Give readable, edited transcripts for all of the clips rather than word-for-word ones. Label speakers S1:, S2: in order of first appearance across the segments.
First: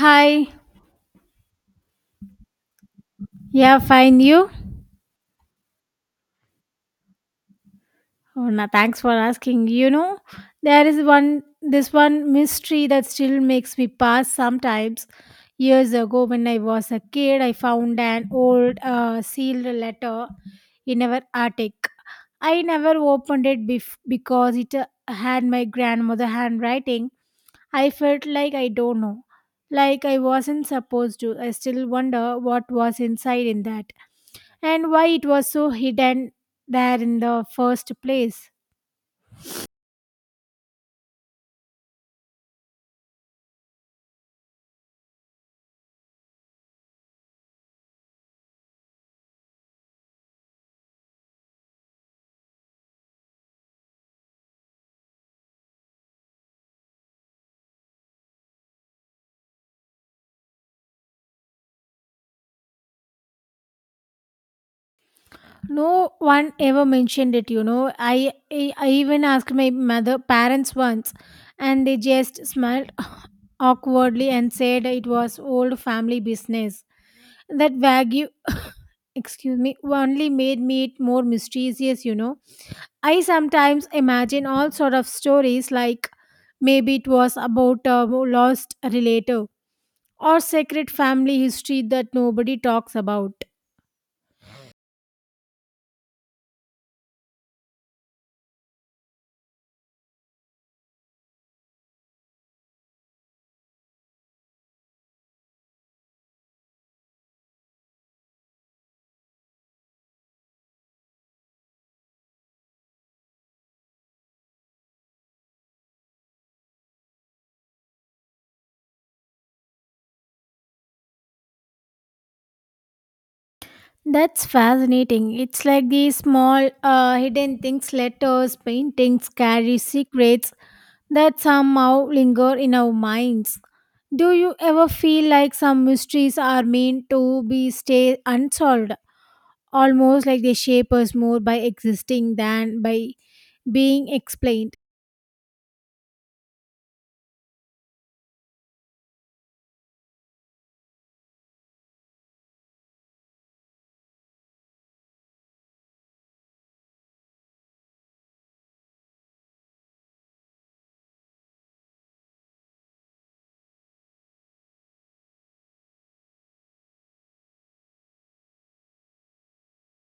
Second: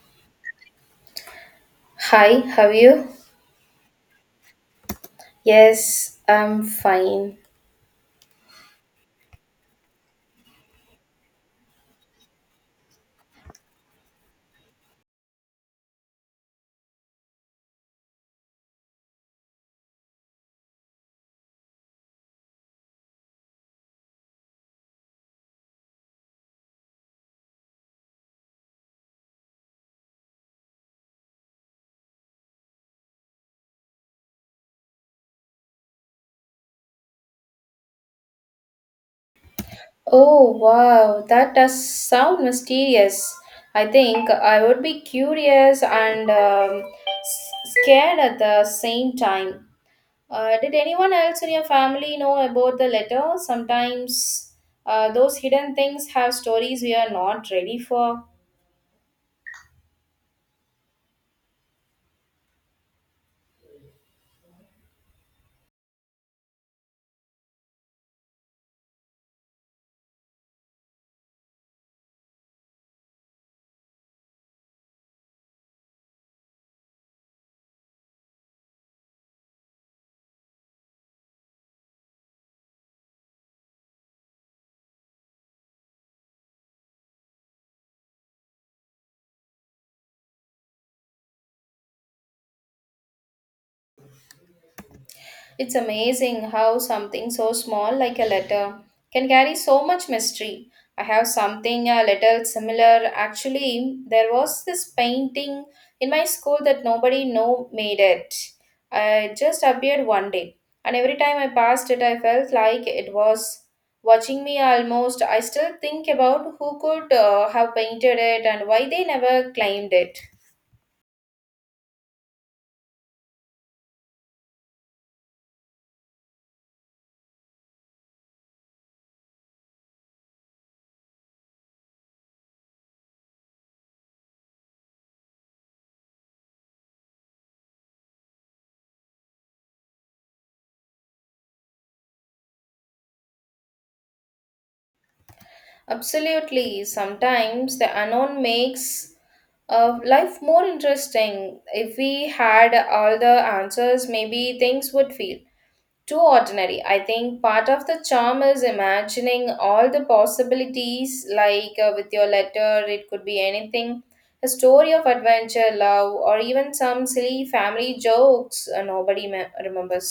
S1: Hi.
S2: Hi, how are you?
S1: Yeah, fine. You?
S2: Yes, I'm fine.
S1: Oh, no, thanks for asking. You know, there is one this one mystery that still makes me pass sometimes. Years ago, when I was a kid, I found an old sealed letter in our attic. I never opened it because it had my grandmother handwriting. I felt like I don't know, like I wasn't supposed to. I still wonder what was inside in that and why it was so hidden there in the first place.
S2: Oh, wow, that does sound mysterious. I think I would be curious and scared at the same time. Did anyone else in your family know about the letter? Sometimes those hidden things have stories we are not ready for.
S1: No one ever mentioned it, you know. I even asked my mother parents once and they just smiled awkwardly and said it was old family business. That Wagyu, excuse me, only made meat more mysterious, you know. I sometimes imagine all sort of stories like maybe it was about a lost relative or secret family history that nobody talks about.
S2: It's amazing how something so small like a letter can carry so much mystery. I have something a little similar. Actually, there was this painting in my school that nobody know made it. It just appeared one day, and every time I passed it, I felt like it was watching me almost. I still think about who could have painted it and why they never claimed it.
S1: That's fascinating. It's like these small hidden things, letters, paintings carry secrets that somehow linger in our minds. Do you ever feel like some mysteries are meant to be stay unsolved, almost like they shape us more by existing than by being explained?
S2: Absolutely, sometimes the unknown makes life more interesting. If we had all the answers, maybe things would feel too ordinary. I think part of the charm is imagining all the possibilities, like with your letter, it could be anything, a story of adventure, love, or even some silly family jokes nobody remembers.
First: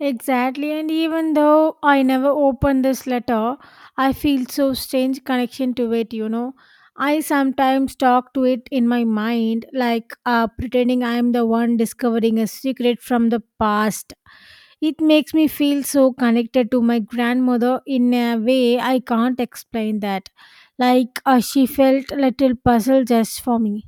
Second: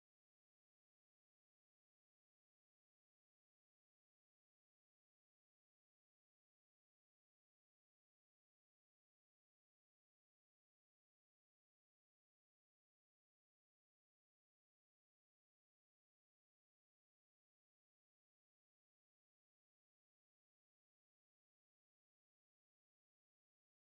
S1: Exactly, and even though I never opened this letter, I feel so strange connection to it, you know. I sometimes talk to it in my mind, like pretending I am the one discovering a secret from the past. It makes me feel so connected to my grandmother in a way I can't explain that. Like she felt little puzzle just for me.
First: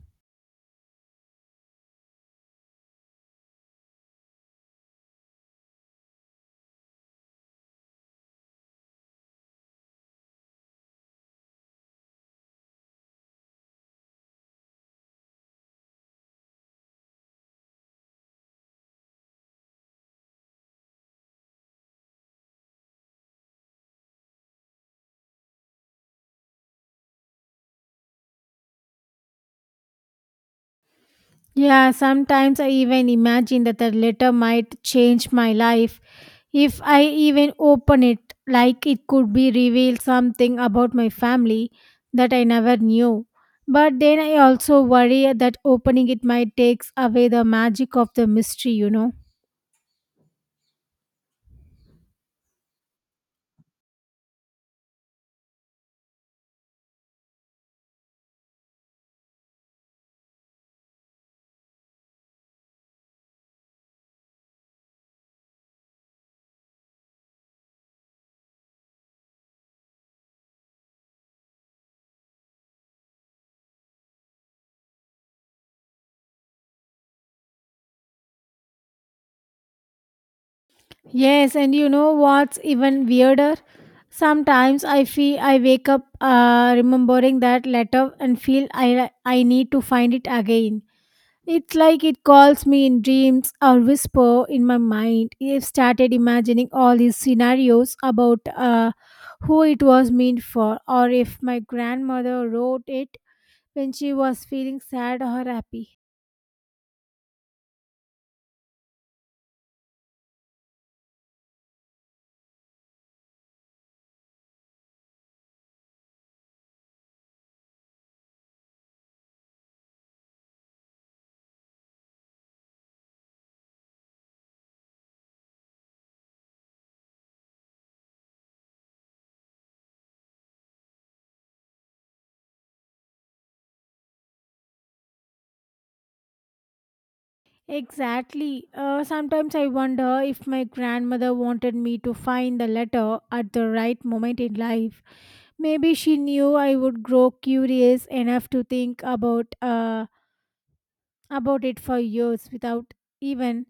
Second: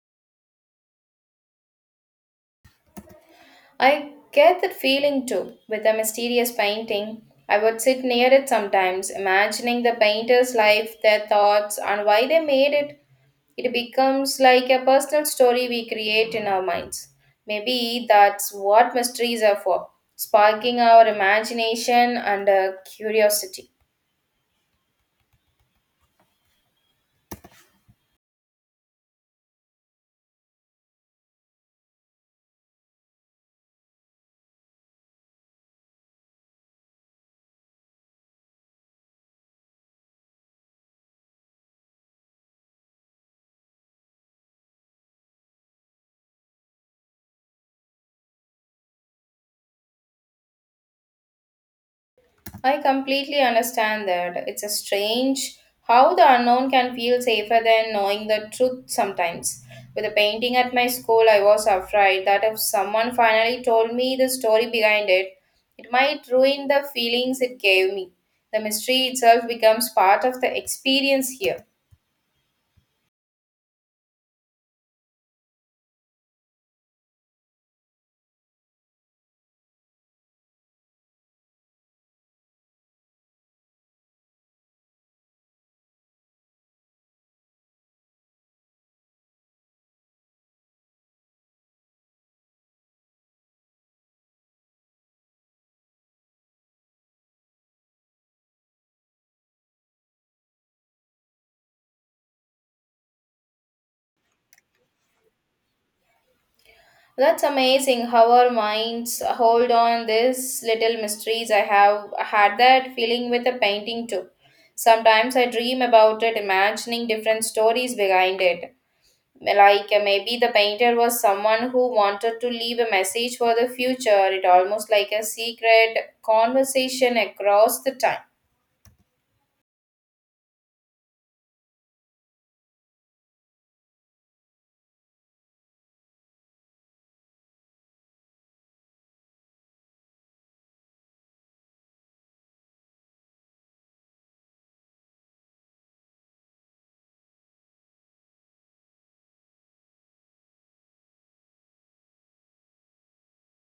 S2: I get that feeling too with a mysterious painting. I would sit near it sometimes, imagining the painter's life, their thoughts, and why they made it. It becomes like a personal story we create in our minds. Maybe that's what mysteries are for, sparking our imagination and curiosity.
S1: Yeah, sometimes I even imagine that the letter might change my life if I even open it, like it could be reveal something about my family that I never knew. But then I also worry that opening it might takes away the magic of the mystery, you know.
S2: I completely understand that. It's a strange how the unknown can feel safer than knowing the truth sometimes. With a painting at my school, I was afraid that if someone finally told me the story behind it, it might ruin the feelings it gave me. The mystery itself becomes part of the experience here.
S1: Yes, and you know what's even weirder? Sometimes I feel I wake up remembering that letter and feel I need to find it again. It's like it calls me in dreams or whisper in my mind. I've started imagining all these scenarios about who it was meant for, or if my grandmother wrote it when she was feeling sad or happy.
S2: That's amazing how our minds hold on these little mysteries. I have had that feeling with a painting too. Sometimes I dream about it, imagining different stories behind it. Like maybe the painter was someone who wanted to leave a message for the future. It almost like a secret conversation across the time.
S1: Exactly. Sometimes I wonder if my grandmother wanted me to find the letter at the right moment in life. Maybe she knew I would grow curious enough to think about about it for years without even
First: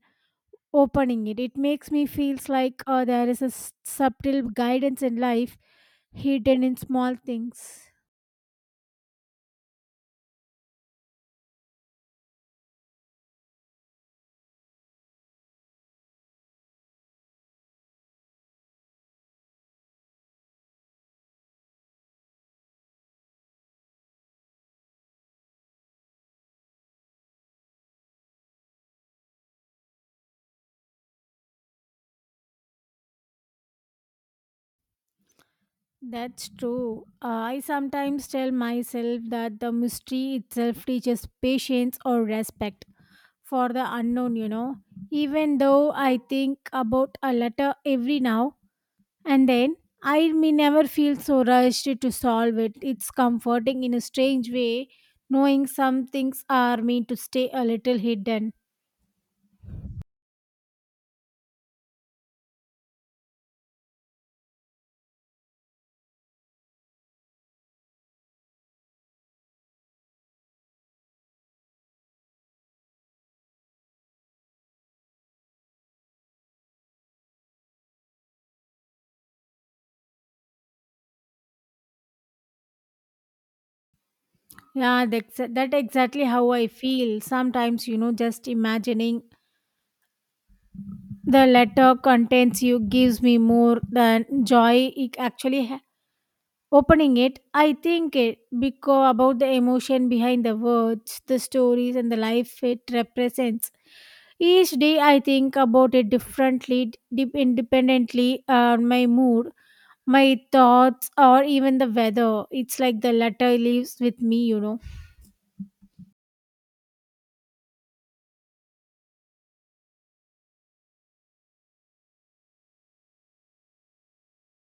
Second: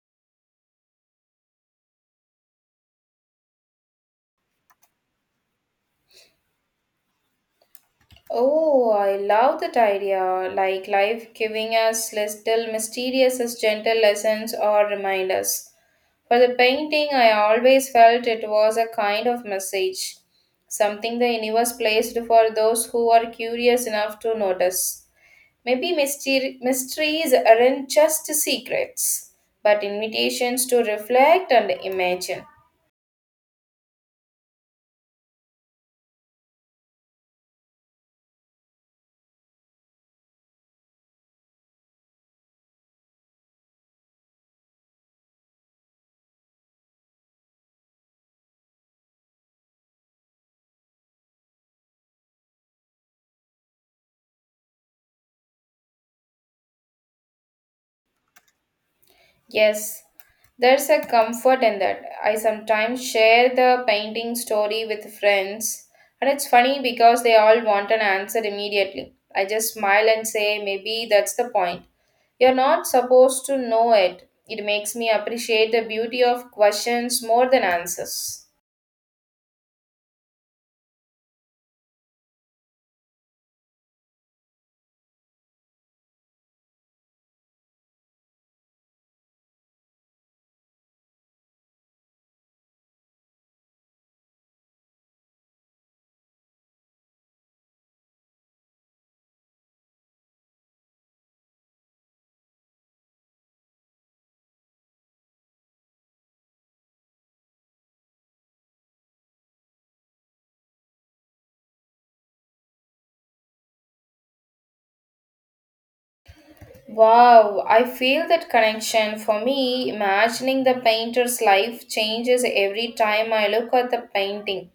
S1: opening it. It makes me feels like there is a subtle guidance in life hidden in small things.
S2: Oh, I love that idea. Like life giving us little mysterious, as gentle lessons or reminders. For the painting, I always felt it was a kind of message, something the universe placed for those who are curious enough to notice. Maybe mysteries aren't just secrets, but invitations to reflect and imagine.
S1: That's true. I sometimes tell myself that the mystery itself teaches patience or respect for the unknown, you know. Even though I think about a letter every now and then, I may never feel so rushed to solve it. It's comforting in a strange way, knowing some things are meant to stay a little hidden.
S2: Yes, there's a comfort in that. I sometimes share the painting story with friends, and it's funny because they all want an answer immediately. I just smile and say, maybe that's the point. You're not supposed to know it. It makes me appreciate the beauty of questions more than answers.
S1: Yeah, that's that exactly how I feel. Sometimes, you know, just imagining the letter contents you gives me more than joy it actually opening it, I think it because about the emotion behind the words, the stories, and the life it represents. Each day, I think about it differently, deep independently on my mood, my thoughts, or even the weather. It's like the letter lives with me, you know.
S2: Wow, I feel that connection. For me, imagining the painter's life changes every time I look at the painting.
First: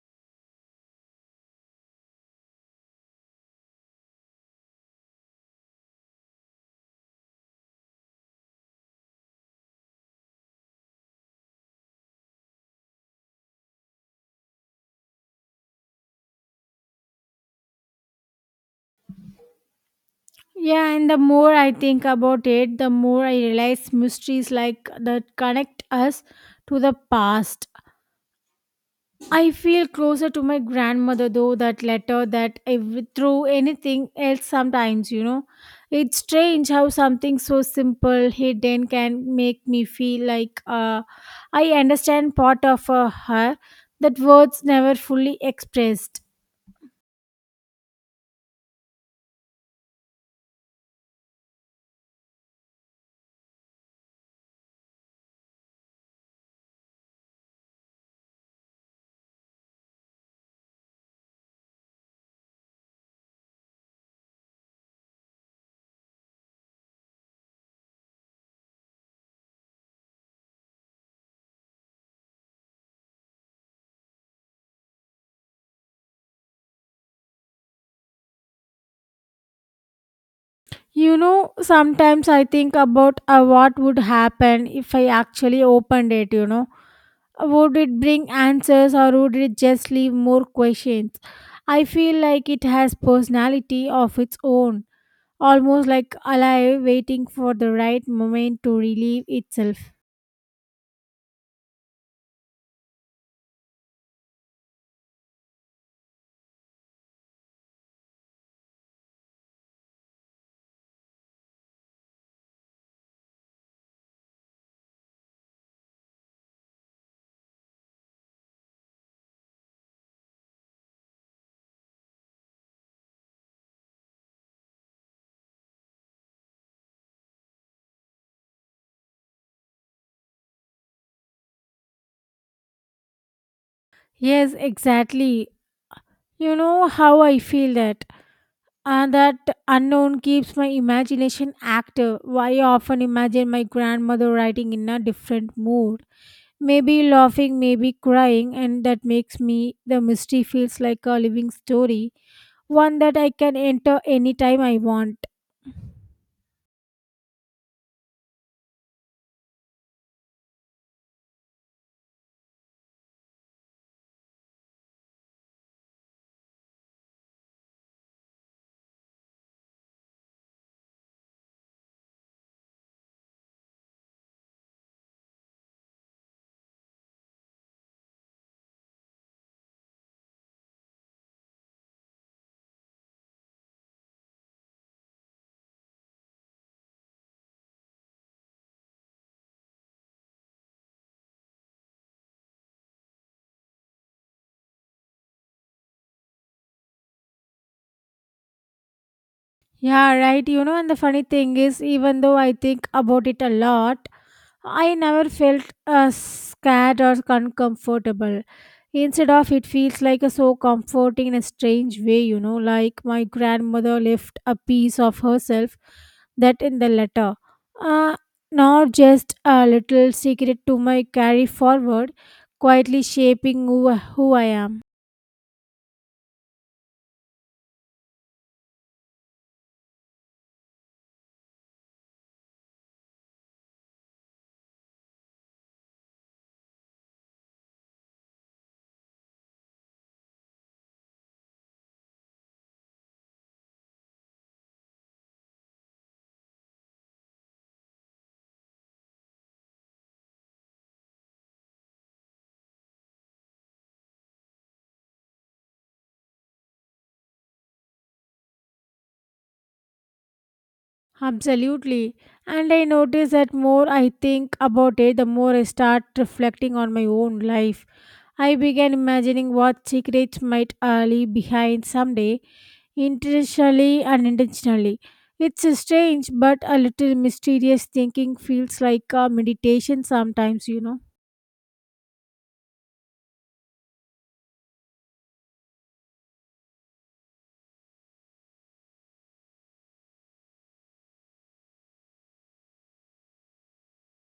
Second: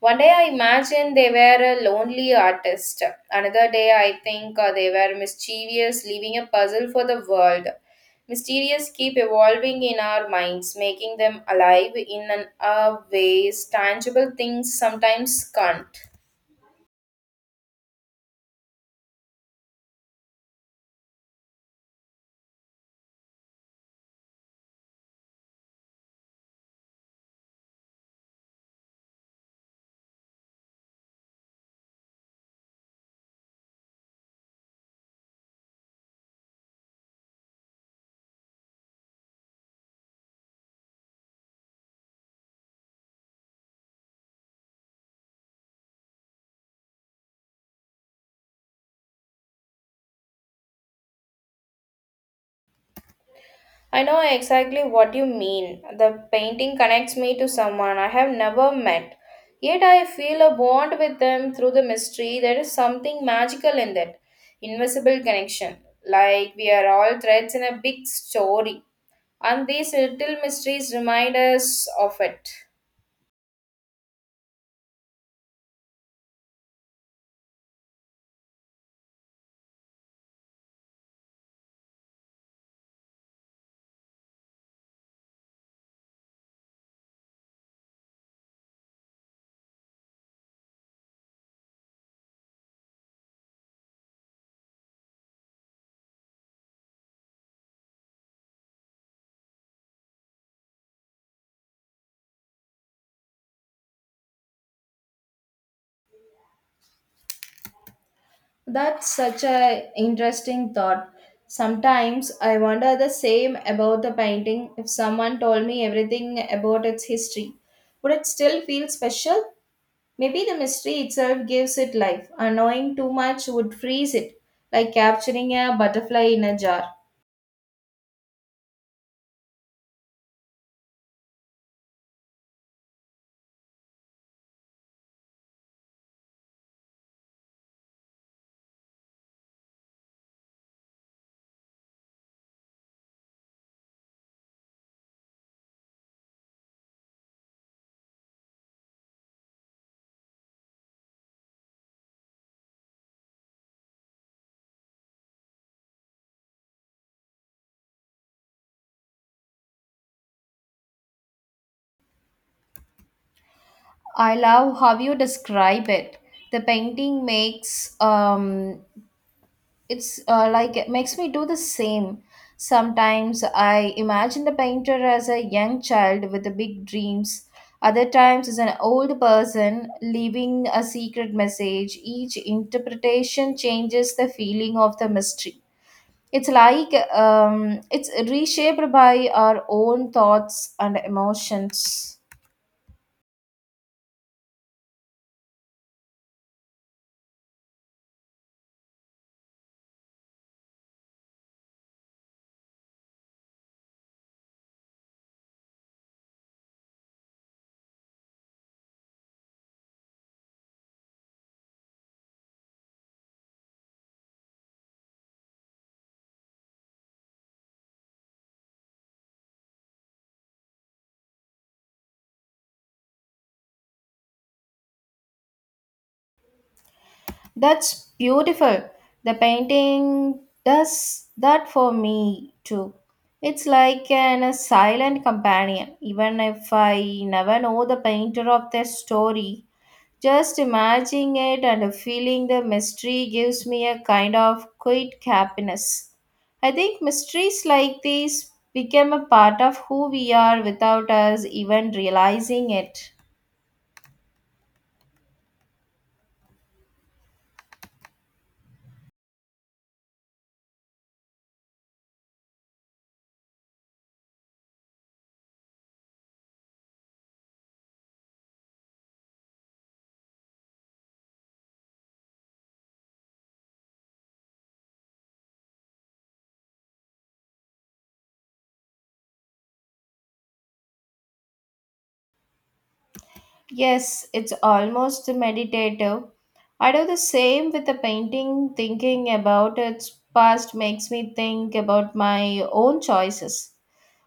S2: One day I imagined they were a lonely artist. Another day I think they were mischievous, leaving a puzzle for the world. Mysterious keep evolving in our minds, making them alive in a ways tangible things sometimes can't.
S1: Yeah, and the more I think about it, the more I realize mysteries like that connect us to the past. I feel closer to my grandmother though that letter that through anything else sometimes, you know, it's strange how something so simple hidden can make me feel like I understand part of her that words never fully expressed.
S2: I know exactly what you mean. The painting connects me to someone I have never met. Yet I feel a bond with them through the mystery. There is something magical in that invisible connection. Like we are all threads in a big story. And these little mysteries remind us of it.
S1: You know, sometimes I think about what would happen if I actually opened it, you know, would it bring answers or would it just leave more questions? I feel like it has personality of its own, almost like alive waiting for the right moment to relieve itself.
S2: That's such a interesting thought. Sometimes I wonder the same about the painting. If someone told me everything about its history, would it still feel special? Maybe the mystery itself gives it life. Annoying too much would freeze it, like capturing a butterfly in a jar.
S1: Yes, exactly. You know how I feel that. And that unknown keeps my imagination active. I often imagine my grandmother writing in a different mood. Maybe laughing, maybe crying, and that makes me the mystery feels like a living story one that I can enter anytime I want.
S2: I love how you describe it. The painting makes it's like it makes me do the same. Sometimes I imagine the painter as a young child with the big dreams. Other times as an old person leaving a secret message. Each interpretation changes the feeling of the mystery. It's like it's reshaped by our own thoughts and emotions.
S1: Yeah, right. You know, and the funny thing is, even though I think about it a lot, I never felt scared or uncomfortable. Instead of it feels like a so comforting in a strange way, you know, like my grandmother left a piece of herself that in the letter. Uh, Not just a little secret to my carry forward, quietly shaping who I am.
S2: That's beautiful. The painting does that for me too. It's like a silent companion. Even if I never know the painter of their story, just imagining it and feeling the mystery gives me a kind of quiet happiness. I think mysteries like these become a part of who we are without us even realizing it.
S1: Absolutely. And I notice that more I think about it, the more I start reflecting on my own life. I began imagining what secrets might lie behind someday, intentionally and unintentionally. It's a strange but a little mysterious thinking feels like a meditation sometimes, you know.
S2: Yes, it's almost meditative. I do the same with the painting, thinking about its past makes me think about my own choices,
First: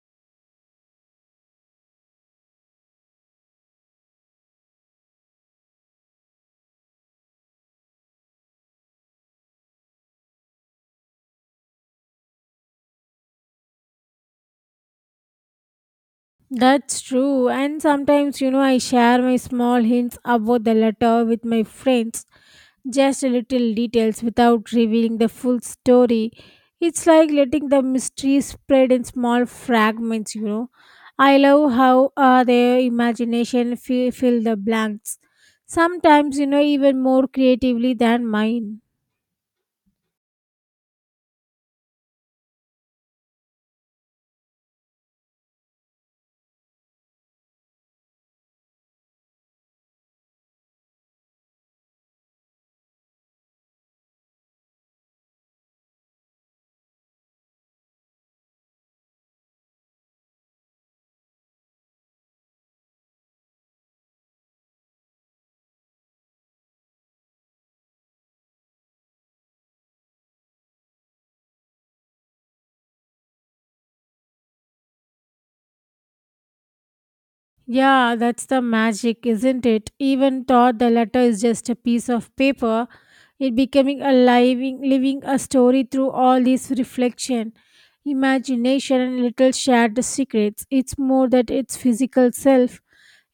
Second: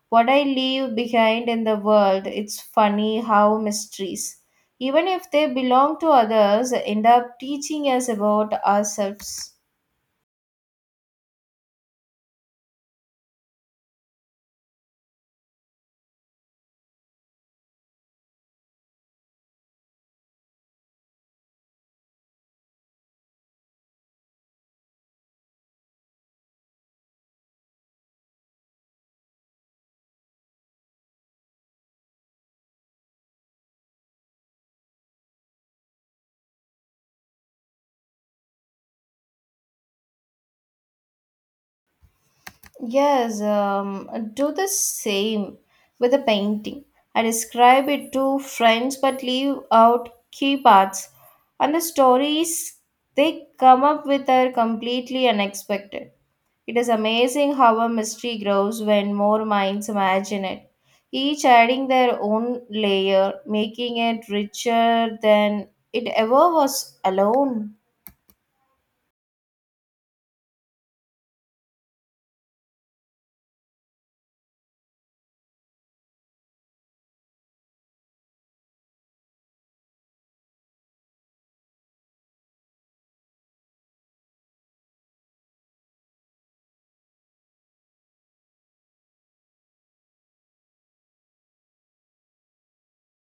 S2: what I leave behind in the world. It's funny how mysteries, even if they belong to others, end up teaching us about ourselves.
S1: That's true. And sometimes, you know, I share my small hints about the letter with my friends just a little details without revealing the full story. It's like letting the mystery spread in small fragments, you know. I love how their imagination fill the blanks. Sometimes, you know, even more creatively than mine.
S2: Yes, do the same with a painting. I describe it to friends but leave out key parts, and the stories they come up with are completely unexpected. It is amazing how a mystery grows when more minds imagine it, each adding their own layer, making it richer than it ever was alone.
S1: Yeah, that's the magic, isn't it? Even though the letter is just a piece of paper, it becoming a living a story through all this reflection, imagination, and little shared secrets. It's more that its physical self.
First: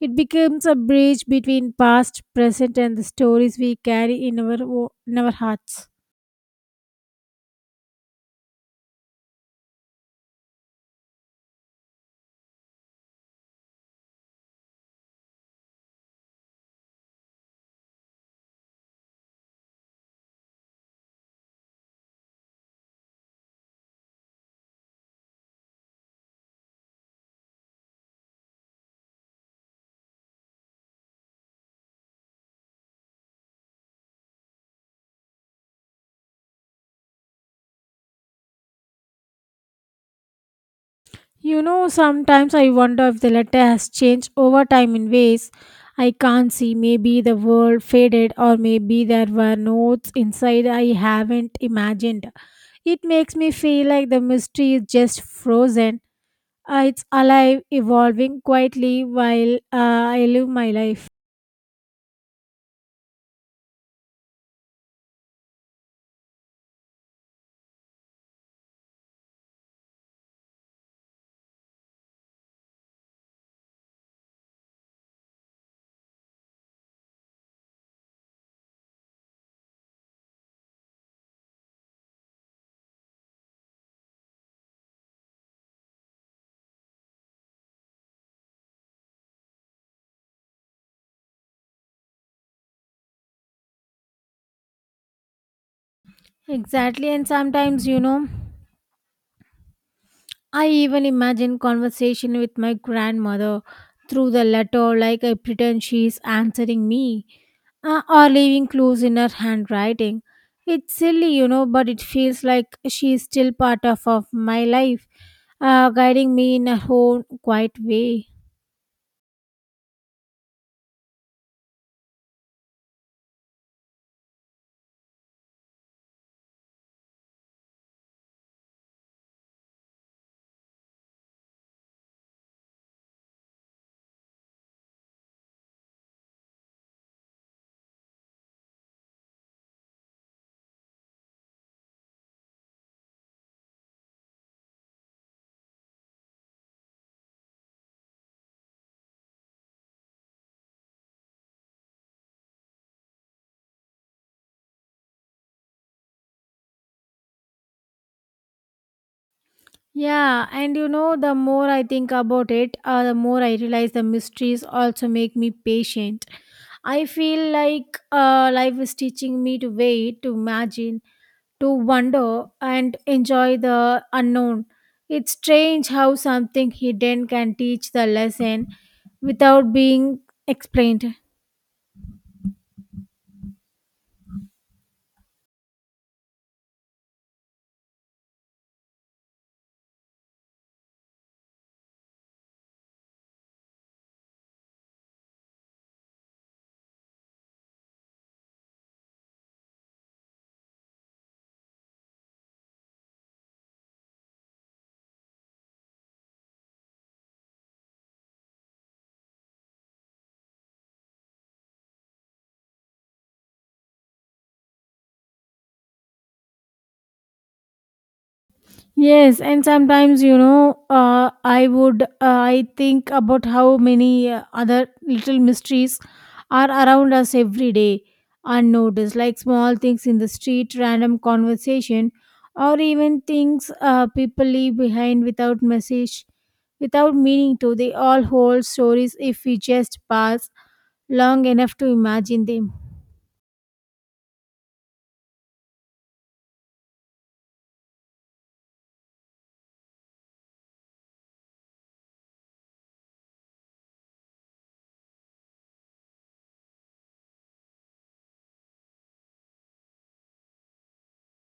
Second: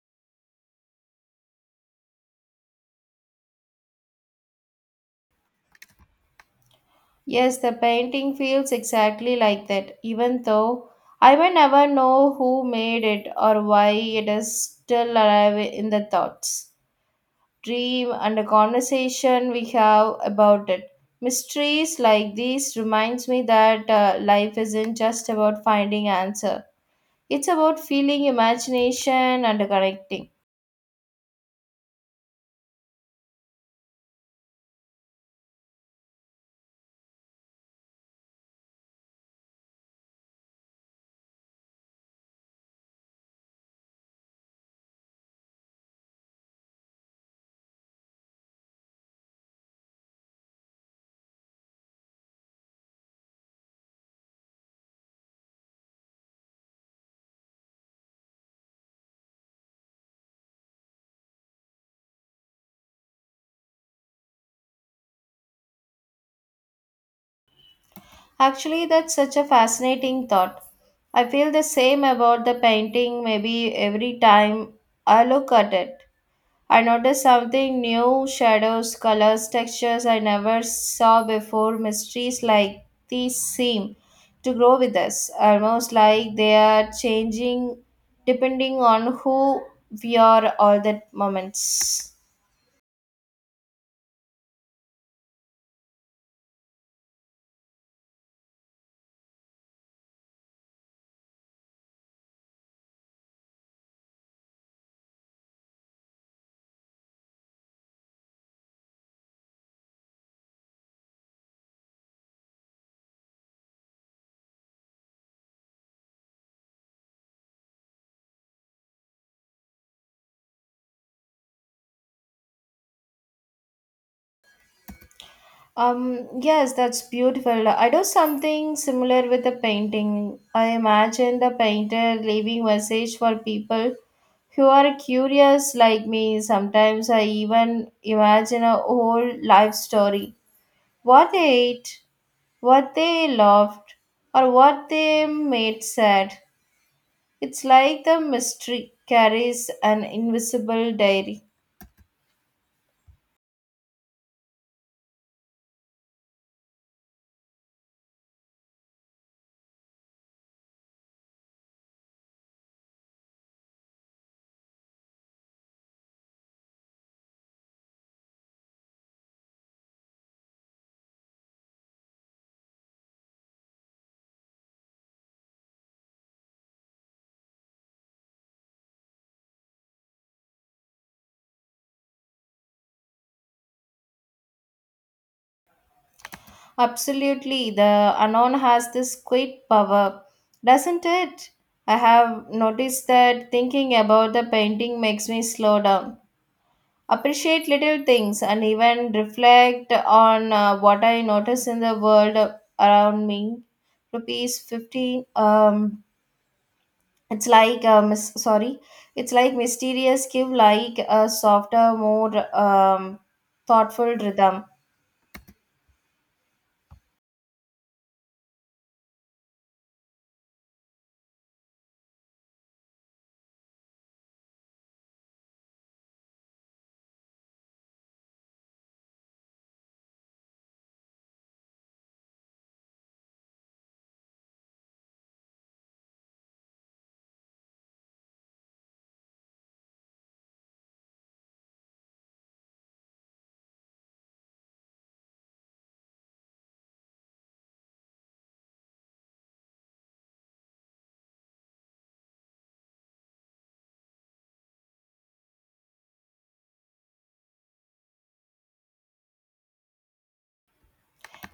S1: It becomes a bridge between past, present, and the stories we carry in in our hearts.
S2: Yes, the painting feels exactly like that, even though I may never know who made it or why it is still alive in the thoughts, dream and a conversation we have about it. Mysteries like these reminds me that life isn't just about finding answer, it's about feeling imagination and connecting.
S1: You know, sometimes I wonder if the letter has changed over time in ways I can't see. Maybe the world faded, or maybe there were notes inside I haven't imagined. It makes me feel like the mystery is just frozen. It's alive, evolving quietly while I live my life.
S2: Actually, that's such a fascinating thought. I feel the same about the painting. Maybe every time I look at it, I noticed something new: shadows, colors, textures I never saw before. Mysteries like these seem to grow with us, almost like they are changing depending on who we are all that moments.
S1: Exactly, and sometimes, you know, I even imagine conversation with my grandmother through the letter, like I pretend she's answering me, or leaving clues in her handwriting. It's silly, you know, but it feels like she is still part of my life, guiding me in her own quiet way.
S2: Yes, that's beautiful. I do something similar with the painting. I imagine the painter leaving message for people who are curious like me. Sometimes I even imagine a whole life story. What they ate, what they loved, or what they made sad. It's like the mystery carries an invisible diary.
S1: Yeah, and you know, the more I think about it, the more I realize the mysteries also make me patient. I feel like life is teaching me to wait, to imagine, to wonder, and enjoy the unknown. It's strange how something hidden can teach the lesson without being explained.
S2: Absolutely, the unknown has this quiet power, doesn't it? I have noticed that thinking about the painting makes me slow down, appreciate little things, and even reflect on what I notice in the world around me. Rupees 15. It's like, sorry, it's like mysterious, give like a softer, more thoughtful rhythm.
S1: Yes, and sometimes you know, I think about how many other little mysteries are around us every day, unnoticed, like small things in the street, random conversation, or even things people leave behind without message, without meaning to. They all hold stories if we just pass long enough to imagine them.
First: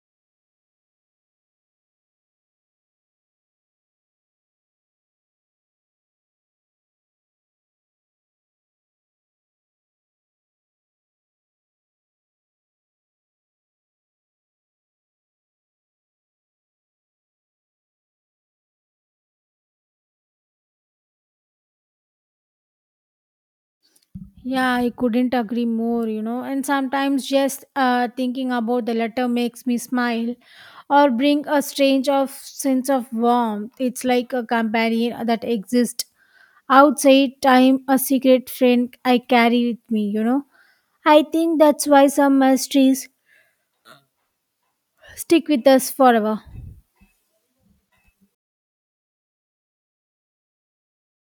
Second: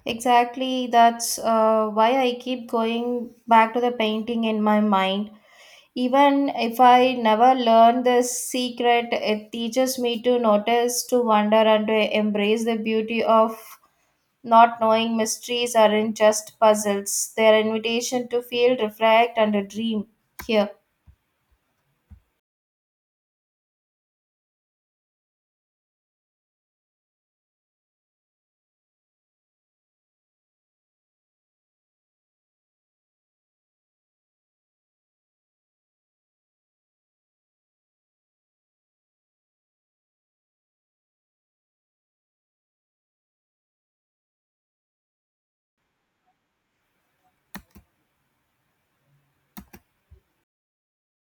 S2: Exactly, that's why I keep going back to the painting in my mind. Even if I never learn this secret, it teaches me to notice, to wonder, and to embrace the beauty of not knowing. Mysteries aren't just puzzles. They're invitation to feel, reflect, and a dream here.
S1: Yeah, I couldn't agree more, you know. And sometimes just thinking about the letter makes me smile or bring a strange of sense of warmth. It's like a companion that exists outside time, a secret friend I carry with me, you know. I think that's why some mysteries stick with us forever.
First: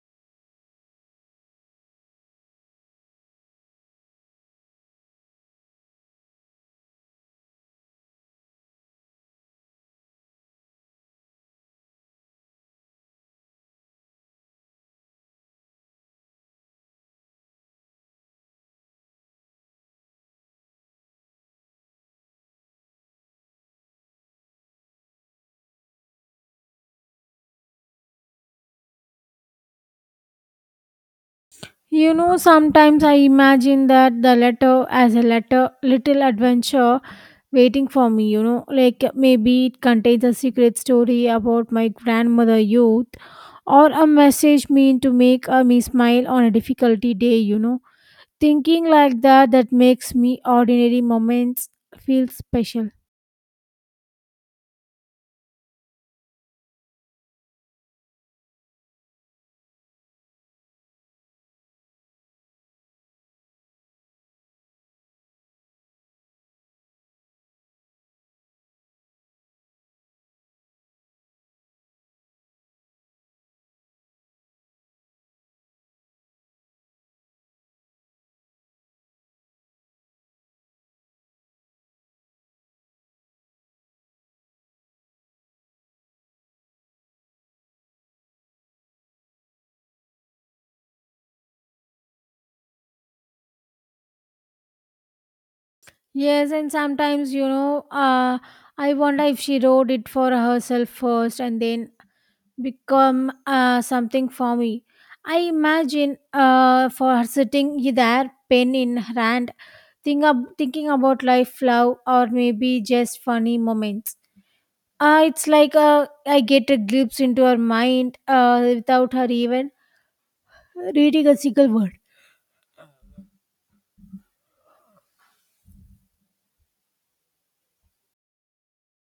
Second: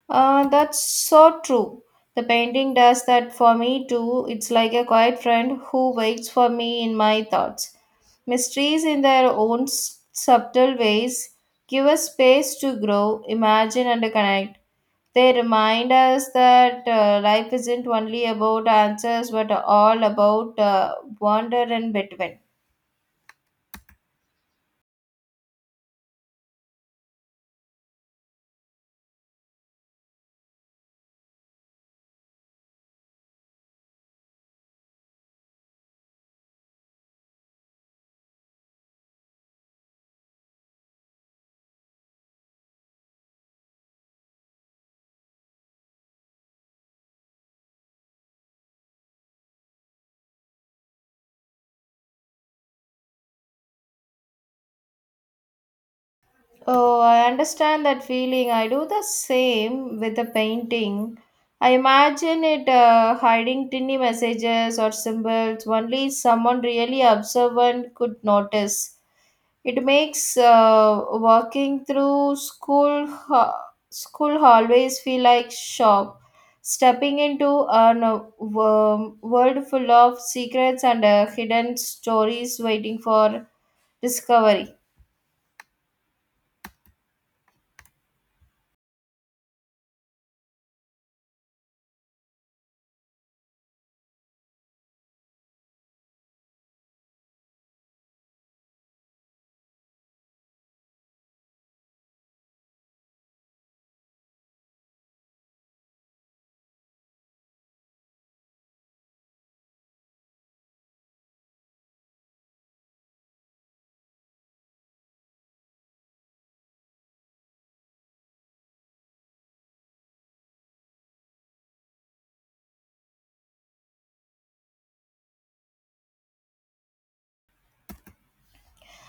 S2: That's so true. The painting does that for me too. It's like a quiet friend who waits for me in my thoughts. Mysteries, in their own subtle ways, give us space to grow, imagine, and connect. They remind us that life isn't only about answers but all about wonder in between.
S1: You know, sometimes I imagine that the letter as a letter, little adventure waiting for me, you know, like maybe it contains a secret story about my grandmother youth or a message meant to make me smile on a difficulty day, you know. Thinking like that makes me ordinary moments feel special.
S2: Oh, I understand that feeling. I do the same with a painting. I imagine it hiding tiny messages or symbols only someone really observant could notice. It makes walking through school hallways feel like shop, stepping into a world full of secrets and hidden stories waiting for discovery.
S1: Yes, and sometimes, you know, I wonder if she wrote it for herself first and then become something for me. I imagine for her sitting there, pen in hand, thinking about life, love, or maybe just funny moments. It's like I get a glimpse into her mind without her even reading a single word.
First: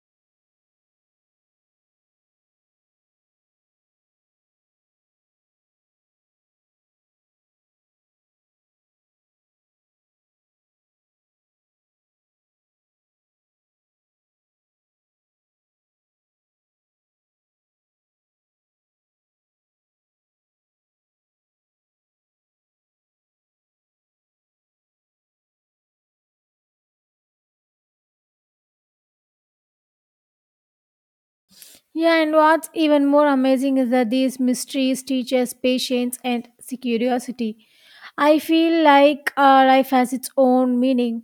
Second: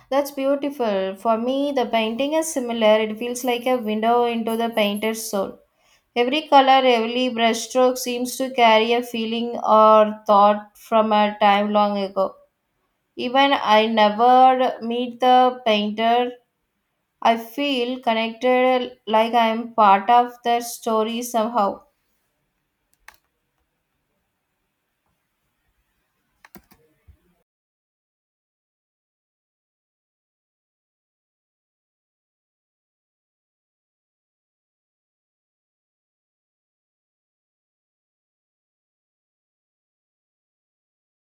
S2: That's beautiful. For me, the painting is similar. It feels like a window into the painter's soul. Every color, every brushstroke seems to carry a feeling or thought from a time long ago. Even I never meet the painter, I feel connected like I am part of their story somehow.
S1: Yeah, and what's even more amazing is that these mysteries teach us patience and curiosity. I feel like life has its own meaning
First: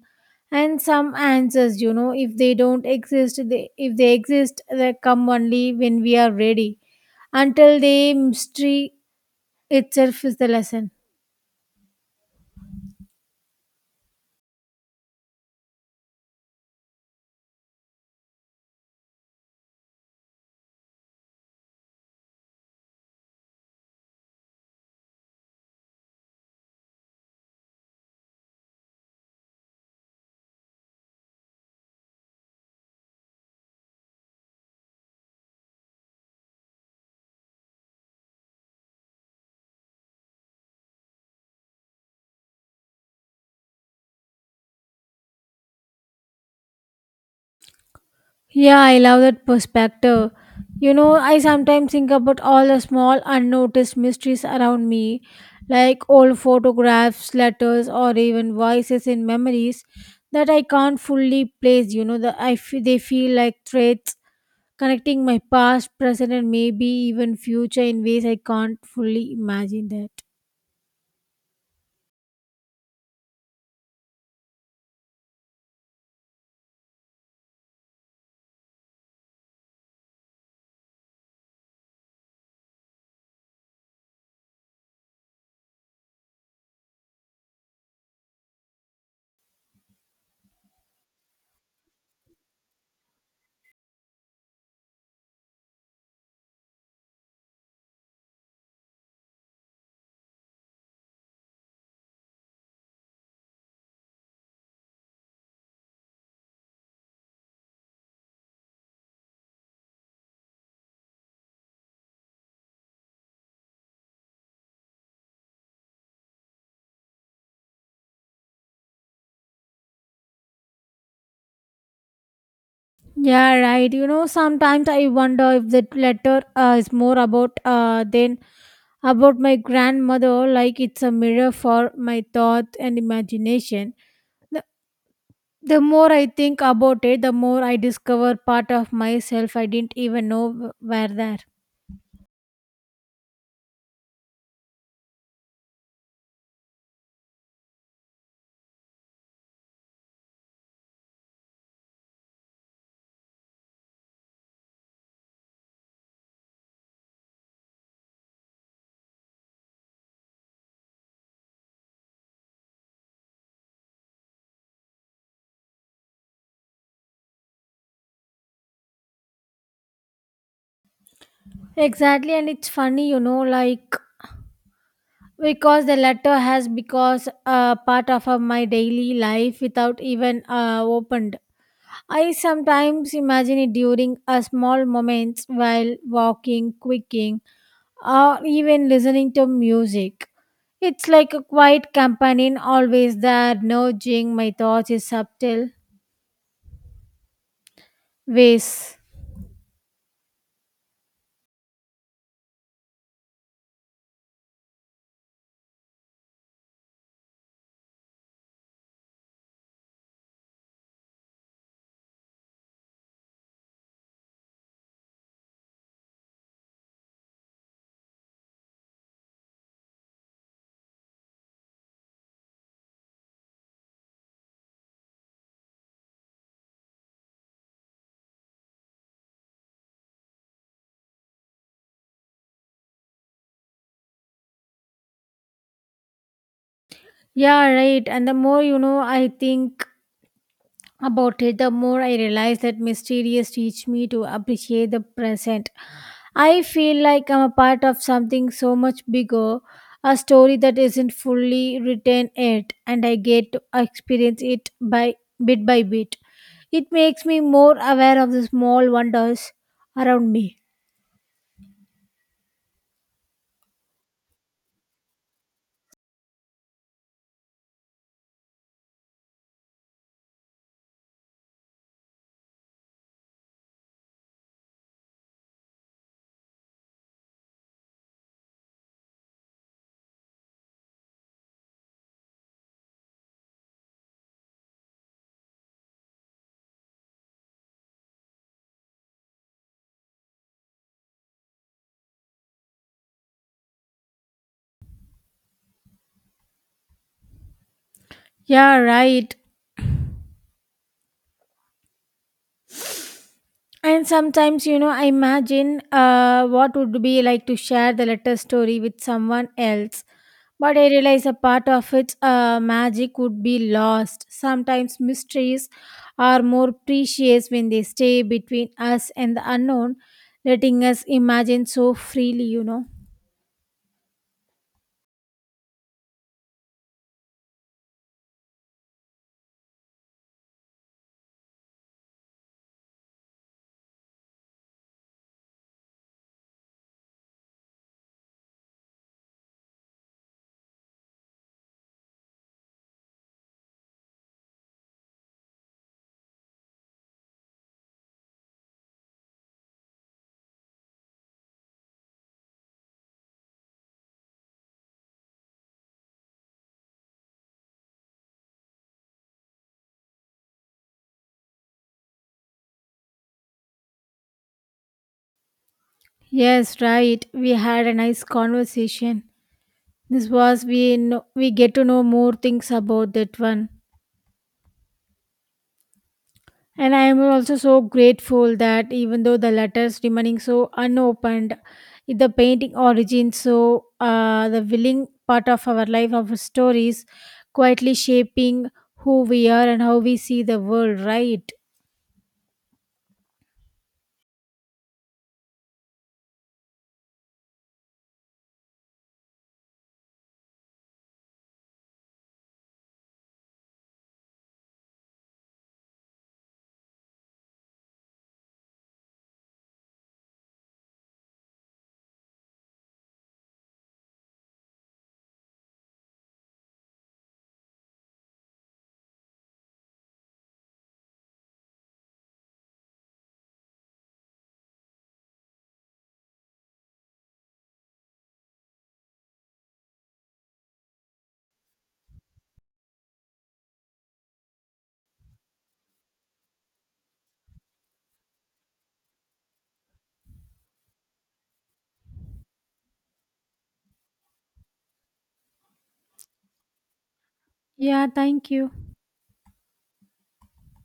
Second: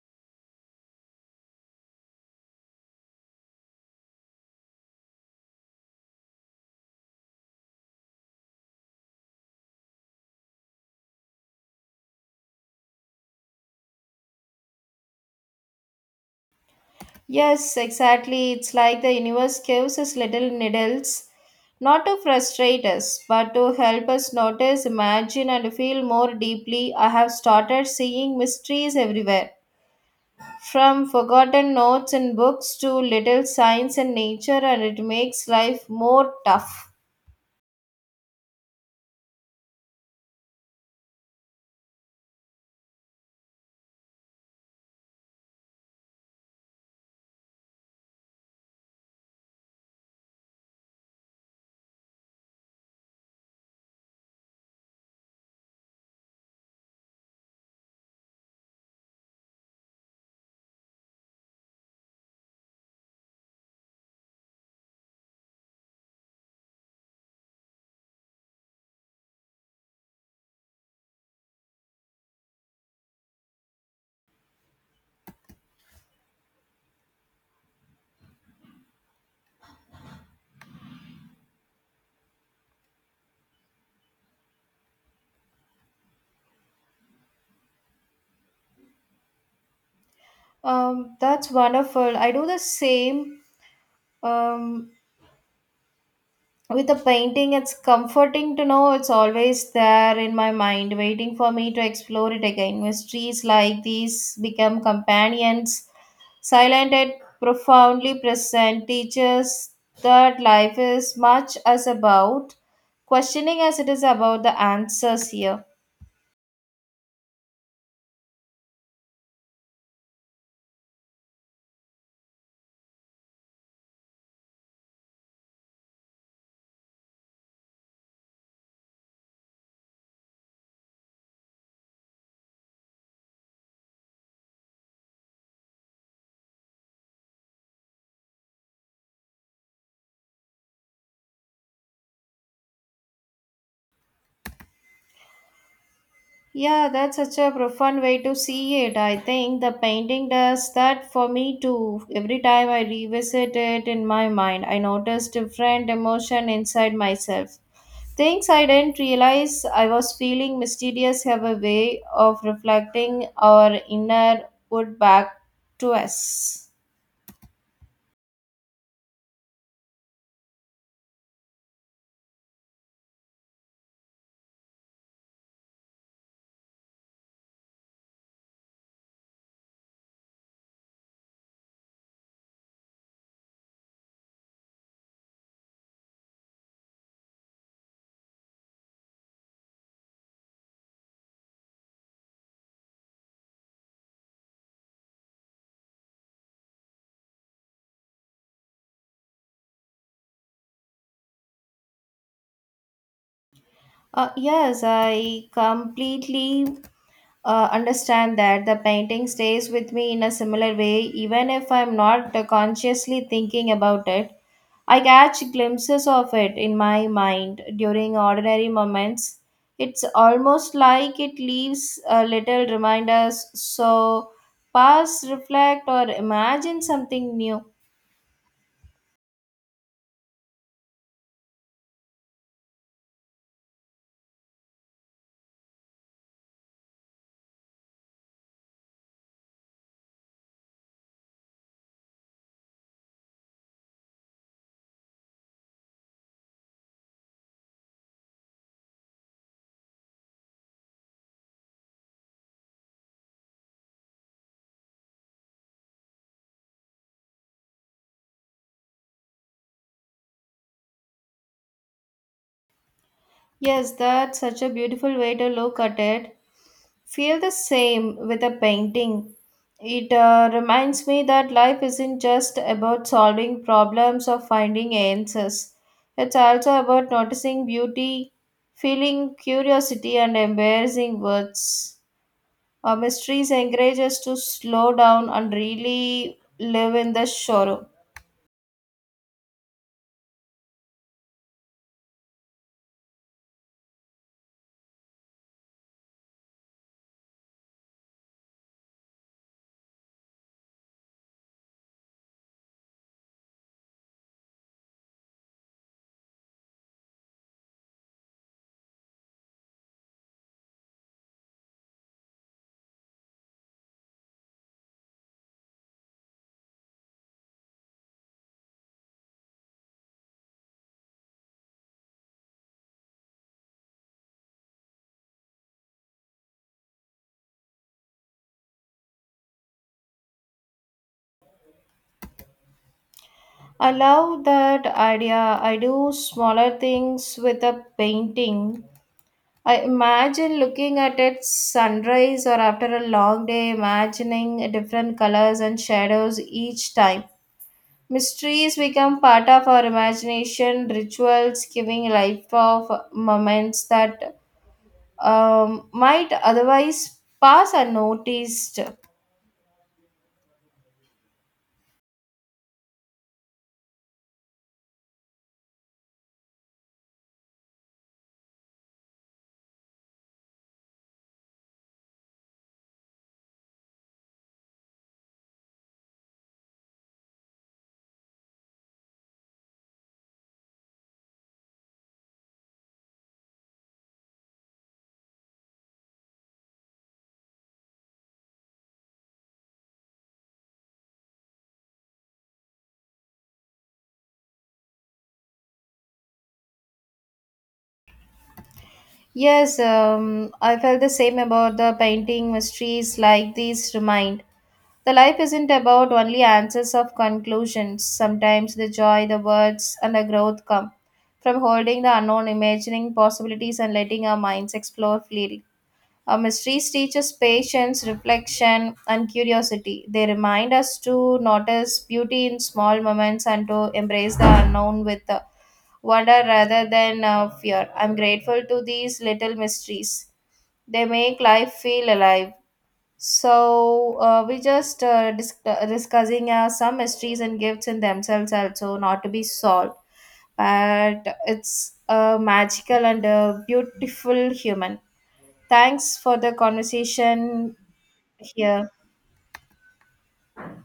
S1: and some answers, you know, if they don't exist, they, if they exist, they come only when we are ready. Until the mystery itself is the lesson.
S2: Yes, exactly. It's like the universe gives us little needles, not to frustrate us, but to help us notice, imagine, and feel more deeply. I have started seeing mysteries everywhere, from forgotten notes in books to little signs in nature, and it makes life more tough.
S1: Yeah, I love that perspective. You know, I sometimes think about all the small unnoticed mysteries around me, like old photographs, letters, or even voices in memories that I can't fully place. You know, they feel like threads connecting my past, present, and maybe even future in ways I can't fully imagine that.
S2: That's wonderful. I do the same um, with the painting. It's comforting to know it's always there in my mind, waiting for me to explore it again. Mysteries like these become companions, silent yet profoundly present, teaches that life is much as about questioning as it is about the answers here.
S1: Yeah, right. You know, sometimes I wonder if that letter is more about than about my grandmother. Like it's a mirror for my thought and imagination. The, the more I think about it, the more I discover part of myself I didn't even know were there.
S2: Yeah, that's such a profound way to see it. I think the painting does that for me too. Every time I revisit it in my mind, I notice different emotion inside myself, things I didn't realize I was feeling. Mysterious have a way of reflecting our inner wood back to us.
S1: Exactly, and it's funny, you know, like because the letter has because part of my daily life without even opened. I sometimes imagine it during a small moments while walking, quicking, or even listening to music. It's like a quiet companion always there, nudging my thoughts in subtle ways.
S2: Yes, I completely understand that the painting stays with me in a similar way, even if I'm not consciously thinking about it. I catch glimpses of it in my mind during ordinary moments. It's almost like it leaves a little reminders, so pause, reflect, or imagine something new.
S1: Yeah, right. And the more, you know, I think about it, the more I realize that mysterious teach me to appreciate the present. I feel like I'm a part of something so much bigger, a story that isn't fully written yet, and I get to experience it by bit by bit. It makes me more aware of the small wonders around me.
S2: Yes, that's such a beautiful way to look at it. Feel the same with a painting. It reminds me that life isn't just about solving problems or finding answers. It's also about noticing beauty, feeling curiosity, and embracing words. Our mysteries encourage us to slow down and really live in the sorrow.
S1: Yeah, right. And sometimes, you know, I imagine what would be like to share the letter story with someone else. But I realize a part of its magic would be lost. Sometimes mysteries are more precious when they stay between us and the unknown, letting us imagine so freely, you know.
S2: I love that idea. I do smaller things with a painting. I imagine looking at it sunrise or after a long day, imagining different colors and shadows each time. Mysteries become part of our imagination, rituals giving life of moments that might otherwise pass unnoticed.
S1: Yes, right. We had a nice conversation. This was we know, we get to know more things about that one. And I am also so grateful that even though the letters remaining so unopened, the painting origins so the willing part of our life of stories quietly shaping who we are and how we see the world, right?
S2: Yes, I felt the same about the painting. Mysteries like these remind, the life isn't about only answers of conclusions. Sometimes the joy, the words, and the growth come from holding the unknown, imagining possibilities, and letting our minds explore freely. Our mysteries teach us patience, reflection, and curiosity. They remind us to notice beauty in small moments and to embrace the unknown with wonder rather than fear. I'm grateful to these little mysteries. They make life feel alive. So we just discussing some mysteries and gifts in themselves also not to be solved, but it's a magical and a beautiful human. Thanks for the conversation
S1: Yeah, thank you.
S2: here.